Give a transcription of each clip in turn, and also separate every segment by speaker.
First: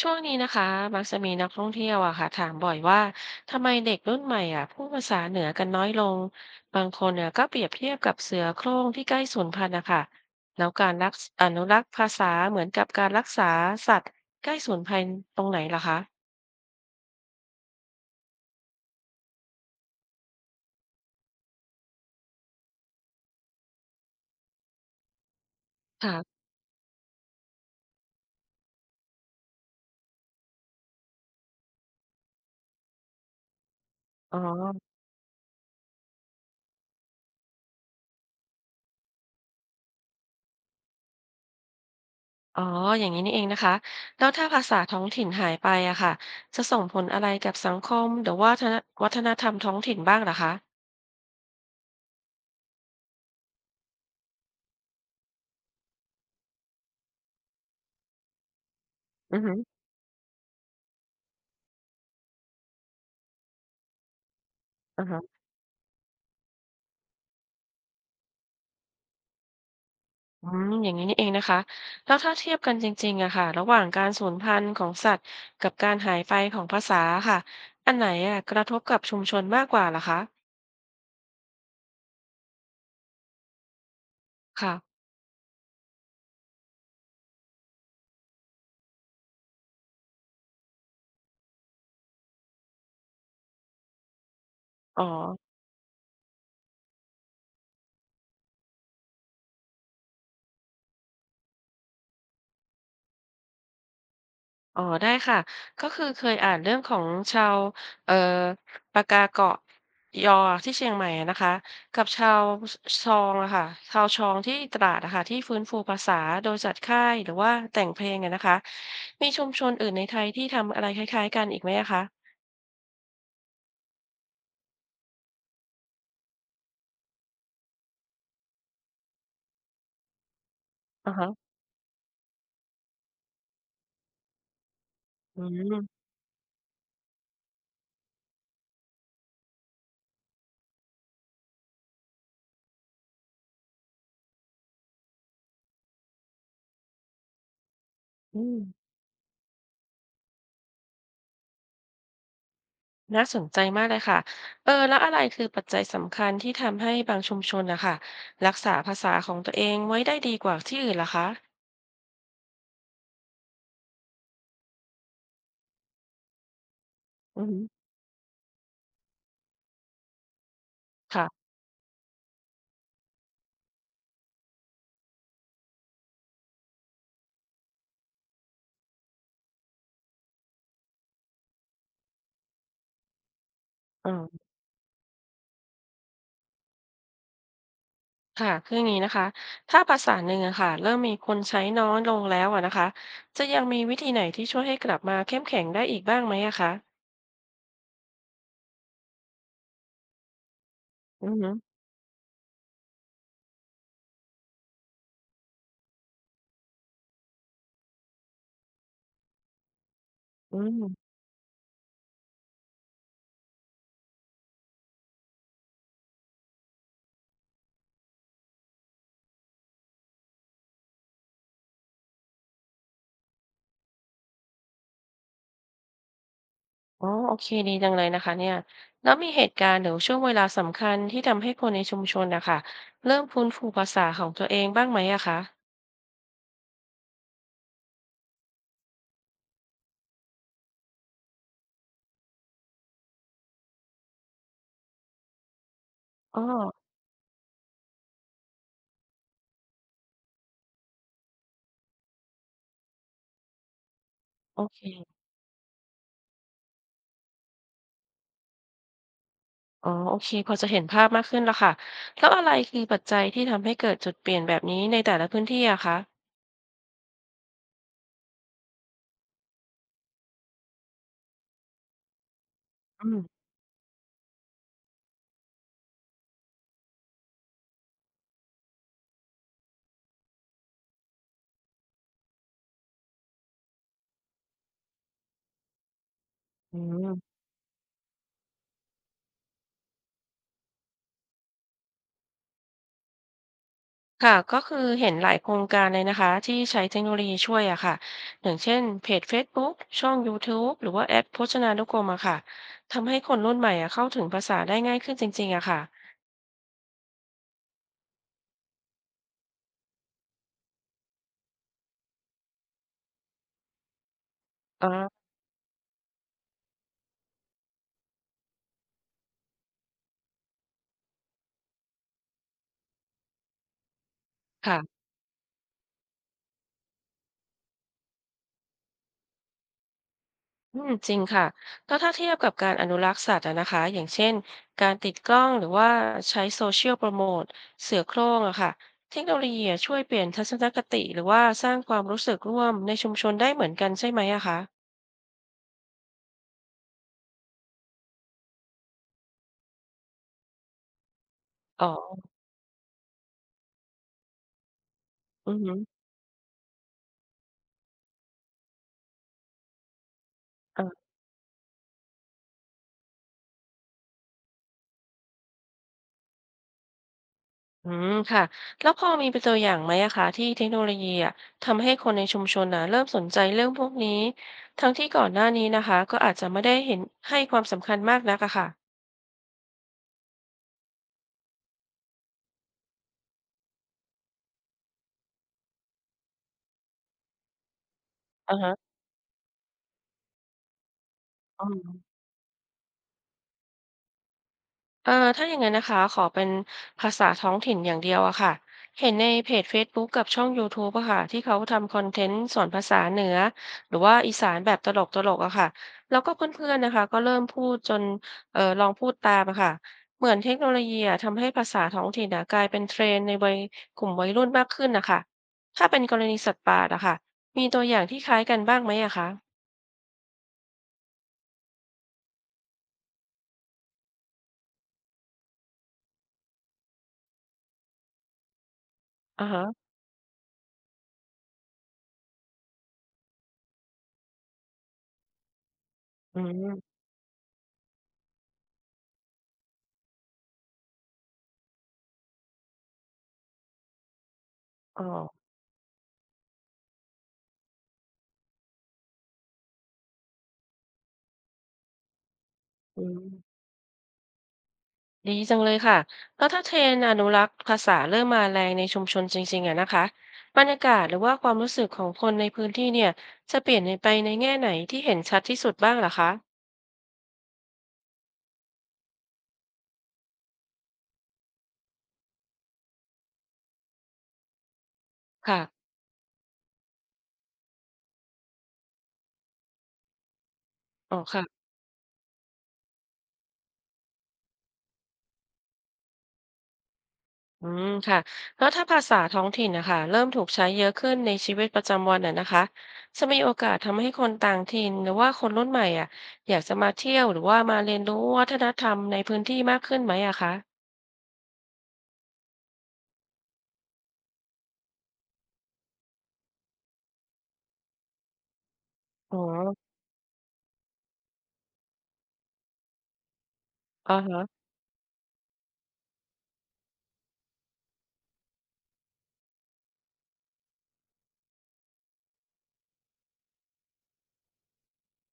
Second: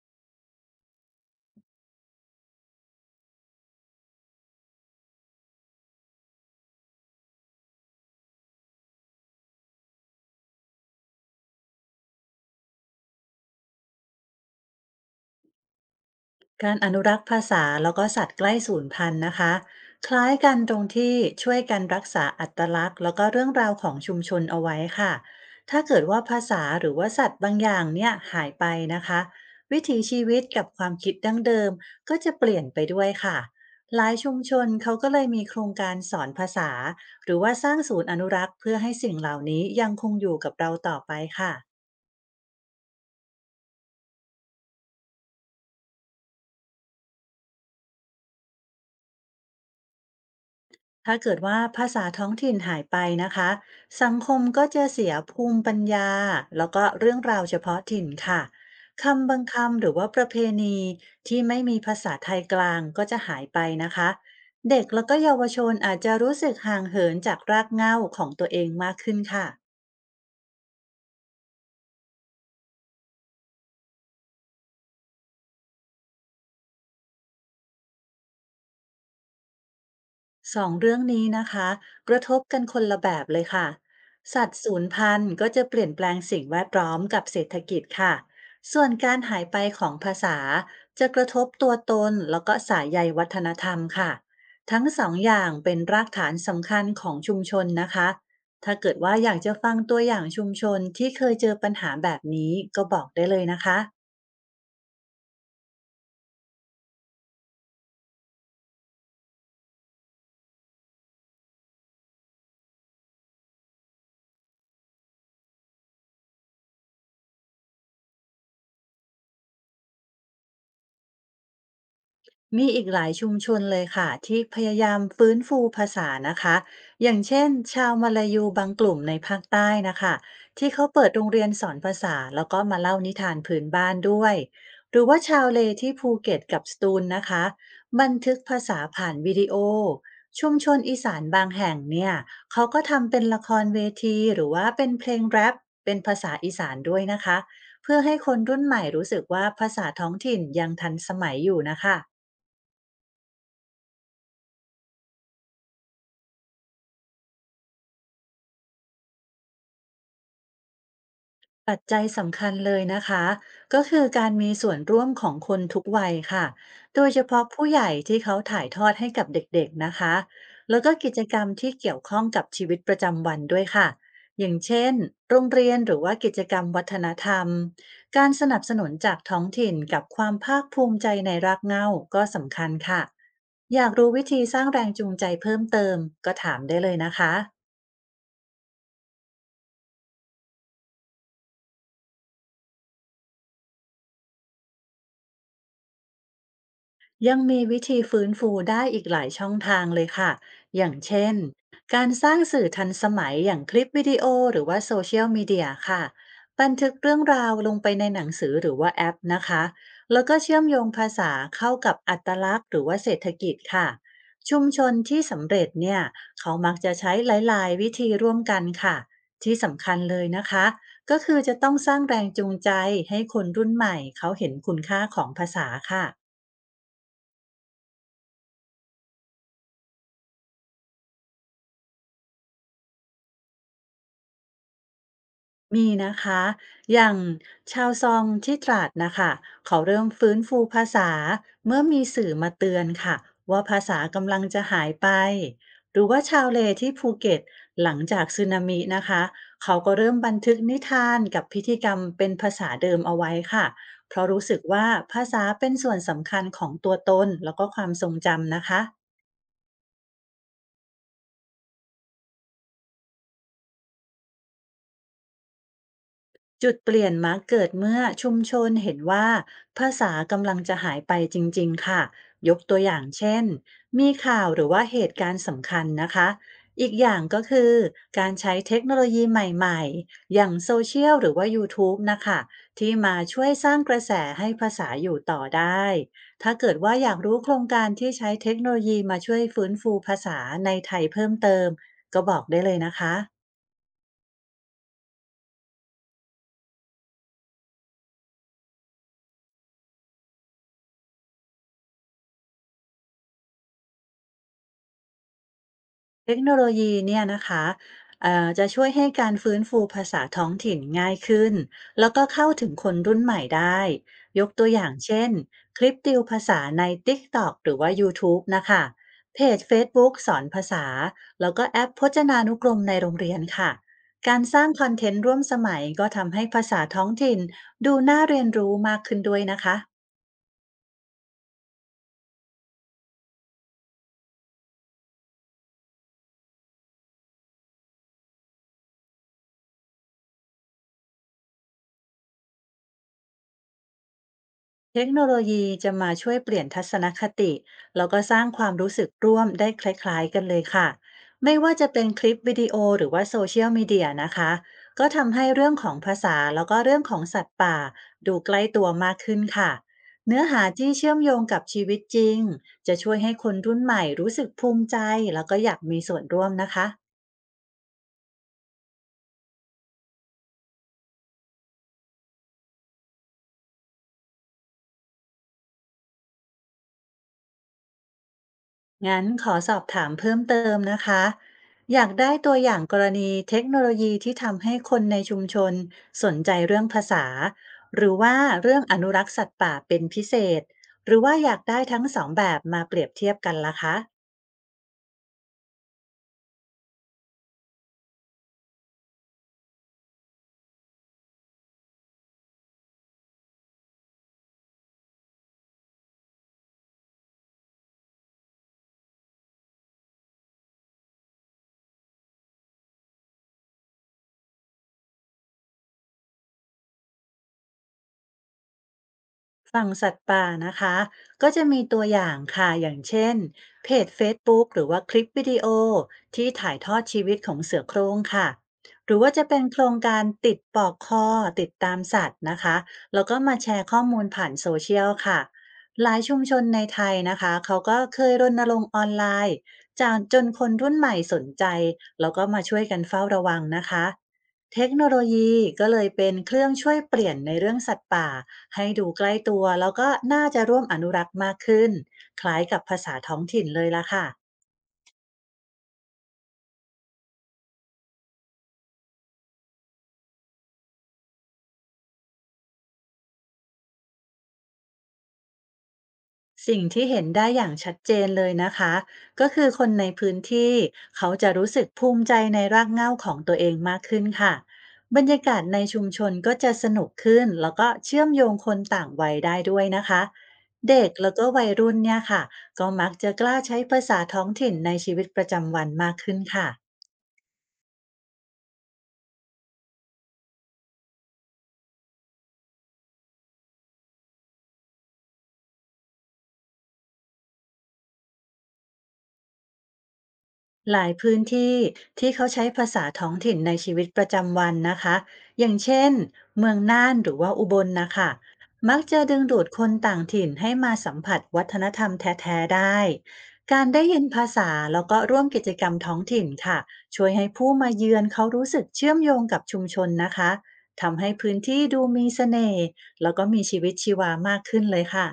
Speaker 1: ช่วงนี้นะคะมักจะมีนักท่องเที่ยวอะค่ะถามบ่อยว่าทำไมเด็กรุ่นใหม่อะพูดภาษาเหนือกันน้อยลงบางคนเนี่ยก็เปรียบเทียบกับเสือโคร่งที่ใกล้สูญพันธุ์นะคะแล้วการรักษอนุรักษ์ภาษาเหมือนกับการรักษาสัตว์ใกล้สูญพันธุ์ตรงไหนล่ะคะ
Speaker 2: การอนุรักษ์ภาษาแล้วก็สัตว์ใกล้สูญพันธุ์นะคะคล้ายกันตรงที่ช่วยกันรักษาอัตลักษณ์แล้วก็เรื่องราวของชุมชนเอาไว้ค่ะถ้าเกิดว่าภา
Speaker 1: ค่ะ
Speaker 2: ษาหรือว่าสัตว์บางอย่างเนี่ยหายไปนะคะวิถีชีวิตกับความคิดดั้งเดิมก็จะเปลี่ยนไปด้วยค่ะหลายชุ
Speaker 1: อ๋อ
Speaker 2: มชนเขาก็เลยมีโครงการสอนภาษาหรือว่าสร้างศูนย์อนุรักษ์เพื่อให้สิ่งเหล่านี้ยังคงอยู่กับเราต่อไปค่ะ
Speaker 1: อ๋ออย่างนี้นี่เองนะคะแล้วถ้าภาษาท้องถิ่นหายไปอะค่ะจะส่งผลอะไรกับสังคมหรือว่าวัฒนธรรมท้องถิ่นบ้างล่ะคะ
Speaker 2: ถ้าเกิดว่าภาษาท้องถิ่นหายไปนะคะสังคมก็จะเสียภูมิปัญญาแล้วก็เรื่องราวเฉพาะถิ่นค่ะคำ
Speaker 1: อื
Speaker 2: บา
Speaker 1: อ
Speaker 2: ง
Speaker 1: ฮึ
Speaker 2: คำหรือว่าประเพณีที่ไม่มีภาษาไทยกลางก็จะหายไปนะคะเด็ก
Speaker 1: อื
Speaker 2: แล้
Speaker 1: อ
Speaker 2: ว
Speaker 1: ฮ
Speaker 2: ก็เยาวชนอาจจะรู้สึกห่างเหินจากรากเหง้าของตัวเองมากขึ้นค่ะ
Speaker 1: อืมอย่างนี้นี่เองนะคะแล้วถ้าเทียบกันจริงๆอะค่ะระหว่างการสูญพันธุ์ของสัตว์กับการหายไปของภาษาค่ะอันไหนอะกระทบกับชุมชนมากกว่าล่ะคะ
Speaker 2: สองเรื่องนี้นะคะกระทบกันคนละแบบเลยค่ะสัตว์
Speaker 1: ค่ะ
Speaker 2: สูญพันธุ์ก็จะเปลี่ยนแปลงสิ่งแวดล้อมกับเศรษฐกิจค่ะส่วนการหายไปของภาษาจะกระทบตัวตนแล้วก็สายใยวัฒนธรรมค่ะทั้ง
Speaker 1: อ๋
Speaker 2: ส
Speaker 1: อ
Speaker 2: องอย่างเป็นรากฐานสำคัญของชุมชนนะคะถ้าเกิดว่าอยากจะฟังตัวอย่างชุมชนที่เคยเจอปัญหาแบบนี้ก็บอกได้เลยนะคะ
Speaker 1: อ๋อได้ค่ะก็คือเคยอ่านเรื่องของชาวเอ่อปากาเกาะยอที่เชียงใหม่อะนะคะกับชาวชองอะค่ะชาวชองที่ตราดอะค่ะที่ฟื้นฟูภาษาโดยจัดค่ายหรือว่าแต่งเพลงอะนะคะมีชุมชนอื่นในไทยที่ทำอะไรคล้ายๆกันอีกไหมอะคะ
Speaker 2: มีอีกหลายชุมชนเลยค่ะที่พยายามฟื้นฟูภาษานะคะอย่างเช่นชาวมาลายูบางกลุ่มในภาคใต้นะคะที่เขาเปิด
Speaker 1: อ่า
Speaker 2: โร
Speaker 1: ฮะ
Speaker 2: งเรียนสอนภาษาแล้วก็มาเล่านิทานพื้นบ้านด้วยหรือว่า
Speaker 1: อื
Speaker 2: ชาวเลที่
Speaker 1: ม
Speaker 2: ภูเก็ตกับสตูลนะคะบันทึกภาษาผ่านวิดีโอชุมชนอีสานบางแห่งเนี่ยเขาก็ทำเป็นละครเวทีหรือว่าเป็นเพลงแรปเป็นภาษาอีสานด้วยนะคะเพื่อให้คน
Speaker 1: อืม
Speaker 2: รุ่นใหม่รู้สึกว่าภาษาท้องถิ่นยังทันสมัยอยู่นะคะ
Speaker 1: น่าสนใจมากเลยค่ะเออแล้วอะไรคือปัจจัยสำคัญที่ทำให้บางชุมชนนะค่ะรักษาภาษาของตัวเองไว้ได้ดีกว่าที่อื่นล่ะคะ
Speaker 2: ปัจจัยสำคัญเลยนะคะก็คือการมีส่วนร่วมของคนทุกวัยค่ะโดยเฉ
Speaker 1: อื
Speaker 2: พาะ
Speaker 1: อฮึ
Speaker 2: ผู้ใหญ่ที่เขาถ่ายทอดให้กับเด็กๆนะคะแล้วก็กิจกรร
Speaker 1: ค่ะ
Speaker 2: มที่เกี่ยวข้องกับชีวิตประจำวันด้วยค่ะอย่างเช่นโรงเรียนหรือว่ากิจกรรมวัฒนธรรมการสนับสนุนจากท้องถิ่นกับความภาคภูมิใจในรากเหง้าก็สำคัญค่ะอยาก
Speaker 1: อื
Speaker 2: รู้วิธีส
Speaker 1: ม
Speaker 2: ร้างแรงจูงใจเพิ่มเติมก็ถามได้เลยนะคะ
Speaker 1: ค่ะ คืออย่างนี้นะคะ ถ้าภาษาหนึ่งอะค่ะเริ่มมีคนใช้น้อยลงแล้วอะนะคะ จะยังมีวิธีไหนที่ช่วยให้กลับมาเข้มแข็งได้อีกบ้างไหมอะคะ
Speaker 2: ยังมีวิธีฟื้นฟูได้อีกหลายช่องทางเลยค่ะ อย่าง
Speaker 1: อื
Speaker 2: เช่
Speaker 1: อ
Speaker 2: น
Speaker 1: ฮึ
Speaker 2: การสร้างสื่อทันสมัยอย่างคลิปวิดีโอหรือว่าโซเชียลมีเดียค่ะบันทึกเรื่องราวลงไปในหนังสือหรือว่าแอปนะคะ แล้วก็
Speaker 1: อื
Speaker 2: เชื่อมโยง
Speaker 1: ม
Speaker 2: ภาษาเข้ากับอัตลักษณ์หรือว่าเศรษฐกิจค่ะ ชุมชนที่สำเร็จเนี่ยเขามักจะใช้หลายๆวิธีร่วมกันค่ะที่สำคัญเลยนะคะก็คือจะต้องสร้างแรงจูงใจให้คนรุ่นใหม่เขาเห็นคุณค่าของภาษาค่ะ
Speaker 1: อ๋อโอเคดีจังเลยนะคะเนี่ยแล้วมีเหตุการณ์หรือช่วงเวลาสำคัญที่ทำให้คนในชุมชนนะค่ะเริ่มฟื้นฟูภาษาของตัวเองบ้างไหมอะคะ
Speaker 2: มีนะคะ อย่างชาวซองที่ตราดนะคะเขาเริ่มฟื้นฟูภาษาเมื่อมีสื่อมาเตือนค่ะว่าภาษากำลังจะหายไป หรือว่า
Speaker 1: อ๋อ
Speaker 2: ชาวเลที่ภูเก็ตหลังจากสึนามินะคะเขาก็เริ่มบันทึกนิทานกับพิธีกรรมเป็นภาษาเดิมเอาไว้ค่ะเพราะรู้สึ
Speaker 1: โอ
Speaker 2: ก
Speaker 1: เค
Speaker 2: ว่าภาษาเป็นส่วนสำคัญของตัวตนแล้วก็ความทรงจำนะคะ
Speaker 1: อ๋อโอเคพอจะเห็นภาพมากขึ้นแล้วค่ะแล้วอะไรคือปัจจัยที่ทำให้เกิดจุดเปลี่ยนแบบนี้ในแต่ละพื้นที่อะคะ
Speaker 2: จุดเปลี่ยนมักเกิดเมื่อชุมชนเห็นว่าภาษากำลังจะหายไปจริงๆค่ะ ยกตัวอย่าง
Speaker 1: อืม
Speaker 2: เช่นมีข่าวหรือว่าเหตุการณ์สำคัญนะคะ อีกอย่างก็คือการใช้เทคโนโลยีใหม่ๆอย่างโซเชียลหรือว่า YouTube นะคะที่มาช่วยสร้างกระแสให้ภาษาอยู่ต่อได้ ถ้าเกิ
Speaker 1: อื
Speaker 2: ดว่าอยาก
Speaker 1: ม
Speaker 2: รู้โครงการที่ใช้เทคโนโลยีมาช่วยฟื้นฟูภาษาในไทยเพิ่มเติมก็บอกได้เลยนะคะ
Speaker 1: ค่ะก็คือเห็นหลายโครงการเลยนะคะที่ใช้เทคโนโลยีช่วยอะค่ะอย่างเช่นเพจเฟซบุ๊กช่องยูทูบหรือว่าแอปพจนานุกรมอะค่ะทำให้คนรุ่นใหม่อะเข้าถึงภาษาได้ง่ายขึ้นจริงๆอะค่ะ
Speaker 2: เทคโนโลยีเนี่ยนะคะจะช่วยให้การฟื้นฟูภาษาท้องถิ่นง่ายขึ้น แล้วก็เข้าถึงคนรุ่นใหม่ได้ ยกตัวอ
Speaker 1: อ๋อ
Speaker 2: ย่างเช่นคลิปติวภาษาใน t กต t อกหรือว่ายูทูบนะคะ เพจเฟซบุ๊กสอนภาษา แล้วก็แอปพจนานุกรมในโรงเรียนค่ะ การสร้างคอน
Speaker 1: ค่ะ
Speaker 2: เทนต์ร่วมสมัยก็ทำให้ภาษาท้องถิ่นดูน่าเรียนรู้มากขึ้นด้วยนะคะ
Speaker 1: อืมจริงค่ะก็ถ้าเทียบกับการอนุรักษ์สัตว์อะนะคะอย่างเช่นการติดกล้องหรือว่าใช้โซเชียลโปรโมทเสือโคร่งอะค่ะเทคโนโลยีอะช่วยเปลี่ยนทัศนคติหรือว่าสร้างความรู้สึกร่วมในชุมชนได้เหมือนกันใช่ไหมอะคะ
Speaker 2: เทคโนโลยีจะมาช่วยเปลี่ยนทัศนคติแล้วก็สร้างความรู้สึกร่วมได้คล้ายๆกันเลยค่ะไม่ว่า
Speaker 1: อ๋อ
Speaker 2: จะเป็นคลิปวิดีโอหรือว่าโซเชียลมีเดียนะคะก็ทำให้
Speaker 1: อือ
Speaker 2: เรื่
Speaker 1: หื
Speaker 2: อง
Speaker 1: อ
Speaker 2: ของภาษาแล้วก็เรื่องของสัตว์ป่าดูใกล้ตัวมากขึ้นค่ะเนื้อหาที่
Speaker 1: อ่า
Speaker 2: เชื่อมโยงกับชีวิตจริงจะช่วยให้คนรุ่นใหม่รู้สึกภูมิใจแล้วก็อยากมีส่วนร่วมนะคะ
Speaker 1: อืม ค่ะ แล้วพอมีเป็นตัวอย่างไหมอะคะที่เทคโนโลยีอะทำให้คนในชุมชนนะเริ่มสนใจเรื่องพวกนี้ทั้งที่ก่อนหน้านี้นะคะก็อาจจะไม่ได้เห็นให้ความสำคัญมากนักอะค่ะ
Speaker 2: งั้นขอสอบถามเพิ่มเติมนะคะอยากได้ตัวอย่างกรณีเทคโนโลยีที่ทำให้คนในชุมชนสนใจเรื่องภาษาหรือว่า
Speaker 1: อะฮะ
Speaker 2: เรื่องอนุรักษ์สัตว์ป่าเป็นพิเศษหรือว่าอยาก
Speaker 1: อื
Speaker 2: ได้ทั้ง
Speaker 1: ม
Speaker 2: สองแบบมาเปรียบเทียบกันล่ะคะ
Speaker 1: ถ้าอย่างนั้นนะคะขอเป็นภาษาท้องถิ่นอย่างเดียวอะค่ะเห็นในเพจ Facebook กกับช่อง YouTube อะค่ะที่เขาทำคอนเทนต์สอนภาษาเหนือหรือว่าอีสานแบบตลกตลกอะค่ะแล้วก็เพื่อนๆนะคะก็เริ่มพูดจนลองพูดตามอะค่ะเหมือนเทคโนโลยีอะทำให้ภาษาท้องถิ่นอะกลายเป็นเทรนด์ในวัยกลุ่มวัยรุ่นมากขึ้นนะคะถ้าเป็นกรณีสัตว์ป่าอะค่ะมีตัวอย่างที่คล้ายกันบ้างไหมอะคะ
Speaker 2: ฝั่งสัตว์ป่านะคะก็จะมีตัวอย่างค่ะอย่างเช่นเพจ Facebook หรือว่าคลิปวิดีโอที่ถ่ายทอดชีวิตของเสือโคร่งค่ะหรือว่า
Speaker 1: อ่า
Speaker 2: จะเป็
Speaker 1: ฮะ
Speaker 2: นโครงการติดปลอกคอติดตามสัตว์นะคะแล้วก็มาแชร์ข้อมูลผ่านโซเชียลค่ะหลายชุ
Speaker 1: อื
Speaker 2: มชนใน
Speaker 1: ม
Speaker 2: ไทยนะคะเขาก็เคยรณรงค์ออนไลน์จากจนคนรุ่นใหม่สนใจแล้วก็มาช่วยกันเฝ้าระวังนะคะ เทค
Speaker 1: อ๋อ
Speaker 2: โนโลยีก็เลยเป็นเครื่องช่วยเปลี่ยนในเรื่องสัตว์ป่าให้ดูใกล้ตัวแล้วก็น่าจะร่วมอนุรักษ์มากขึ้นคล้ายกับภา
Speaker 1: อื
Speaker 2: ษา
Speaker 1: ม
Speaker 2: ท้องถิ่นเลยล่ะค่ะ
Speaker 1: ดีจังเลยค่ะ แล้วถ้าเทรนด์อนุรักษ์ภาษาเริ่มมาแรงในชุมชนจริงๆอะนะคะบรรยากาศหรือว่าความรู้สึกของคนในพื้นที่เนี่ยจะเปลี่ยนไปในแง่ไหนที่เห็นชัดที่สุดบ้างเหรอคะ
Speaker 2: สิ่งที่เห็นได้อย่างชัดเจนเลยนะคะก็คือคนในพื้นที่เขาจะรู้สึกภูมิใจในรากเหง้าของตัวเองมากขึ้นค่ะบรรยากา
Speaker 1: ค่ะ
Speaker 2: ศในชุมชนก็จะสนุกขึ้นแล้วก็เชื่อมโยงคนต่างวัยได้ด้วยนะคะเด็ก
Speaker 1: อ๋อ
Speaker 2: แล้ว
Speaker 1: ค่ะ
Speaker 2: ก็วัยรุ่นเนี่ยค่ะก็มักจะกล้าใช้ภาษาท้องถิ่นในชีวิตประจำวันมากขึ้นค่ะ
Speaker 1: อืมค่ะ แล้วถ้าภาษาท้องถิ่นนะคะเริ่มถูกใช้เยอะขึ้นในชีวิตประจำวันอะนะคะจะมีโอกาสทำให้คนต่างถิ่นหรือว่าคนรุ่นใหม่อ่ะอยากจะมาเที่ยวหรือว่ามาเรียนรู้วัฒนธรรมในพื้นที่มากขึ้นไหมอะคะ
Speaker 2: หลายพื้นที่ที่เขาใช้ภาษาท้องถิ่นในชีวิตประจำวันนะคะอย่างเช่นเมืองน่านหรือว่าอุบลนะคะมักจะ
Speaker 1: อ๋อ
Speaker 2: ดึงดูดคนต่างถิ่นให้มาสัมผัสวัฒนธรรมแท้ๆได้การได้
Speaker 1: อ๋อ
Speaker 2: ยิน
Speaker 1: ฮะ
Speaker 2: ภาษาแล้วก็ร่วมกิจกรรมท้องถิ่นค่ะช่วยให้ผู้มาเยือนเขารู้สึกเชื่อมโยงกับชุมชนนะคะทำให้พื้นที่ดูมีเสน่ห์แล้วก็มีชีวิตชีวามากขึ้นเลยค่ะ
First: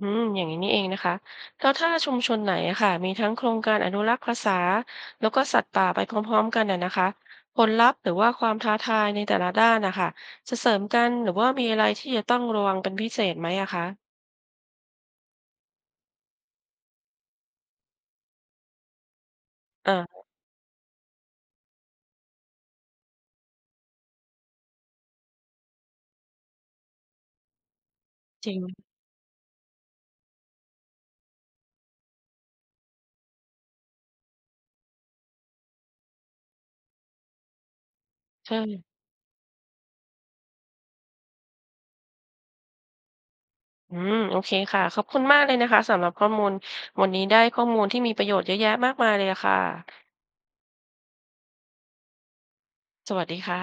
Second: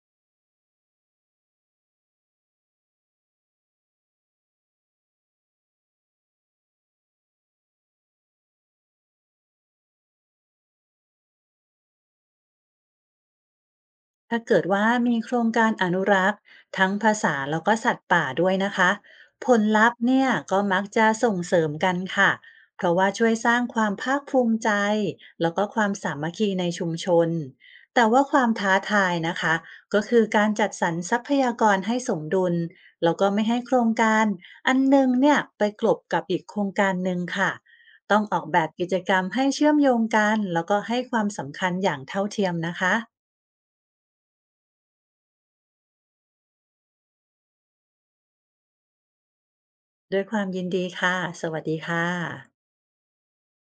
Speaker 1: อืมอย่างนี้นี่เองนะคะแล้วถ้าชุมชนไหนอะค่ะมีทั้งโครงการอนุรักษ์ภาษาแล้วก็สัตว์ป่าไปพร้อมๆกันอะนะคะผลลัพธ์หรือว่าความท้าทายในแต่ละด้านนะคะจะเสริมกันหรือว่ามีอะไรที่จะต้องระวังเป็นพิเศษไหมอะคะ
Speaker 2: ถ้าเกิดว่ามีโครงการอนุรักษ์ทั้งภาษาแล้วก็สัตว์ป่าด้วยนะคะผลลัพธ์
Speaker 1: อ่า
Speaker 2: เนี่ยก็มักจะส่งเสริมกันค่ะเพราะว่าช่วยสร้างความภาคภูมิใจแล้วก็ความสามัคคีในชุมชนแต่ว่าควา
Speaker 1: จ
Speaker 2: ม
Speaker 1: ริ
Speaker 2: ท้า
Speaker 1: ง
Speaker 2: ทายนะคะก็คือการจัดสรรทรัพยากรให้สมดุลแล้วก็ไม่ให้โครงการอันหนึงเนี่ยไปกลบกับอีกโครงการหนึ่งค่ะต้องออก
Speaker 1: ใ
Speaker 2: แบบกิจ
Speaker 1: ช่
Speaker 2: กรรมให้เชื่อมโยงกันแล้วก็ให้ความสำคัญอย่างเท่าเทียมนะคะ
Speaker 1: อืมโอเคค่ะขอบคุณมากเลยนะคะสำหรับข้อมูลวันนี้ได้ข้อมูลที่มีประโยชน์เยอะแยะมากมายเลยอะค่ะ
Speaker 2: ด้วยความยินดีค่ะ สวัสดีค่ะ
Speaker 1: สวัสดีค่ะ